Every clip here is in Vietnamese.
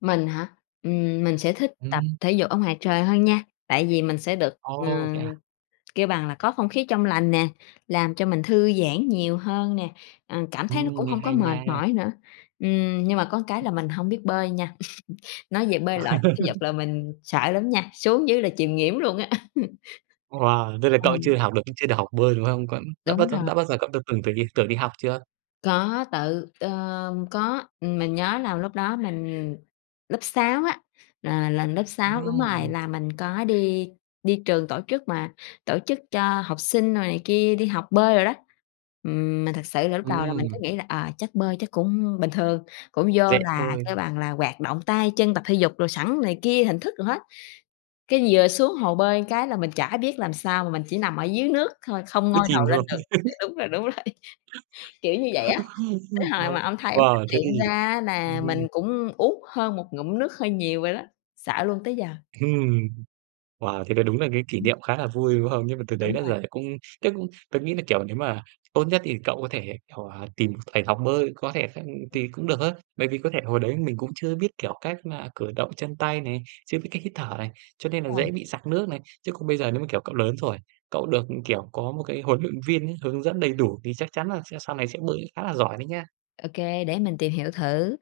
Mình hả? Ừm, mình sẽ thích tập Ừm. thể dục ở ngoài trời hơn nha, tại vì mình sẽ được, Ồ, thế ừm, à? kêu bằng là, có không khí trong lành nè, làm cho mình thư giãn nhiều hơn nè, ờ, cảm thấy nó Ừm, cũng nghe hông có hay mệt nha. mỏi nữa. Ừm, nhưng mà có cái là mình hông biết bơi nha, nói về bơi lội, thể dục là mình sợ lắm nha, xuống dưới là chìm nghỉm luôn á. Wow! Thế là cậu Ừm. chưa học được chưa được học bơi, đúng không? Vẫn đã bao Đúng giờ rồi. đã bao giờ cậu t từng từng đi từng đi học chưa? Có tự ờm, có, ừm, mình nhớ là lúc đó mình lớp 6 á, là là lớp 6 đúng rồi, Ừm. là mình có đi đi trường tổ chức mà tổ chức cho học sinh đồ này kia đi học bơi đồ đó. Ừm, mà thực sự là lúc đầu là mình cứ Ừm. nghĩ là, à, chắc bơi chắc cũng bình thường, cũng vô Dễ là, kêu thôi. bằng là, hoạt động tay chân, tập thể dục đồ sẵn này kia, hình thức đồ hết. Cái vừa xuống hồ bơi cái là mình chả biết làm sao mà mình chỉ nằm ở dưới nước thôi, không Cứ ngoi chìm đầu lên thôi. được. Ờ, đúng rồi, đúng rồi. Kiểu như vậy á, tới hồi W mà ông thầy ổng phát wow! Thế hiện thì ra á ừm, là ừm. mình cũng uống hơn một ngụm nước hơi nhiều rồi đó, sợ luôn tới giờ. Hừm. Wow! Thế là đúng là cái kỷ Ừm. niệm khá là vui, đúng hông? Nhưng mà từ Đúng đấy đã rồi. là cũng tớ cũng tớ nghĩ là, kiểu, nếu mà tốt nhất thì cậu có thể, kiểu, à, tìm thầy học bơi, có thể th thì cũng được á. Bởi vì có thể hồi đấy mình cũng chưa biết, kiểu, cách mà cử động chân tay này, chưa biết cách hít thở này, cho nên là Đúng rồi. dễ bị sặc nước này. Chứ còn bây giờ nếu mà, kiểu, cậu lớn rồi, cậu được, kiểu, có một cái huấn luyện viên nhá, hướng dẫn đầy đủ thì chắc chắn là sẽ sau này sẽ bơi khá là giỏi đấy nhá. Ô kê, để mình tìm hiểu thử.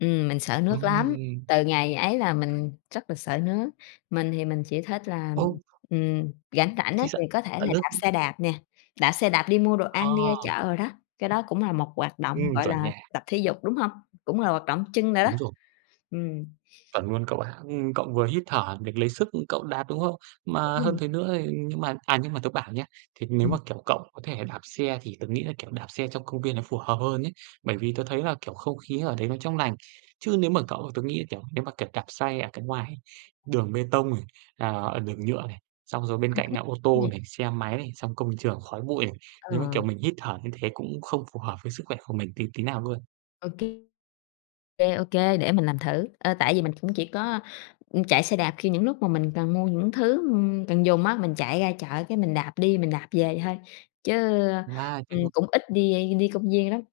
Ừm, mình sợ nước lắm, Ừm. từ ngày ấy là mình rất là sợ nước, mình thì mình chỉ thích là, Ồ! ừm, ừm, rảnh rảnh á Thế thì sợ, có thể à, là nước đạp xe đạp nè, đạp xe đạp đi mua đồ Ờ. ăn, đi ra chợ đồ đó, cái đó cũng là một hoạt động, Ừm, gọi chuẩn là, nha. tập thể dục, đúng hông? Cũng là hoạt động chân đồ đó, Đúng rồi. ừm. Chuẩn luôn cậu ạ. Ừm, cậu vừa hít thở để lấy sức, ừm, cậu đạp, đúng không? Mà hơn Ừm. thế nữa thì nhưng mà, à, nhưng mà tớ bảo nhá, thế nếu mà, Ừm. kiểu, cậu có thể đạp xe thì tớ nghĩ là, kiểu, đạp xe trong công viên nó phù hợp hơn ấy. Bởi vì tớ thấy là, kiểu, không khí ở đấy nó trong lành. Chứ nếu mà cậu tớ nghĩ là, kiểu, nếu mà, kiểu, đạp xe ở cái ngoài đường bê tông này, à, ở đường nhựa này, xong rồi bên Không cạnh khí là ô nè. tô này, xe máy này, xong công trường khói bụi này, nếu mà, kiểu, Ờ. mình hít thở như thế cũng không phù hợp với sức khỏe của mình tí tí nào luôn. Ô kê. Kê, ô kê, để mình làm thử, ờ, tại vì mình cũng chỉ có, ừm, chạy xe đạp khi những lúc mà mình cần mua những thứ, ừm, cần dùng á, mình chạy ra chợ cái mình đạp đi mình đạp về thôi, chứ, Wow! Chạy ừm, ngược cũng ít đi đi công viên lắm.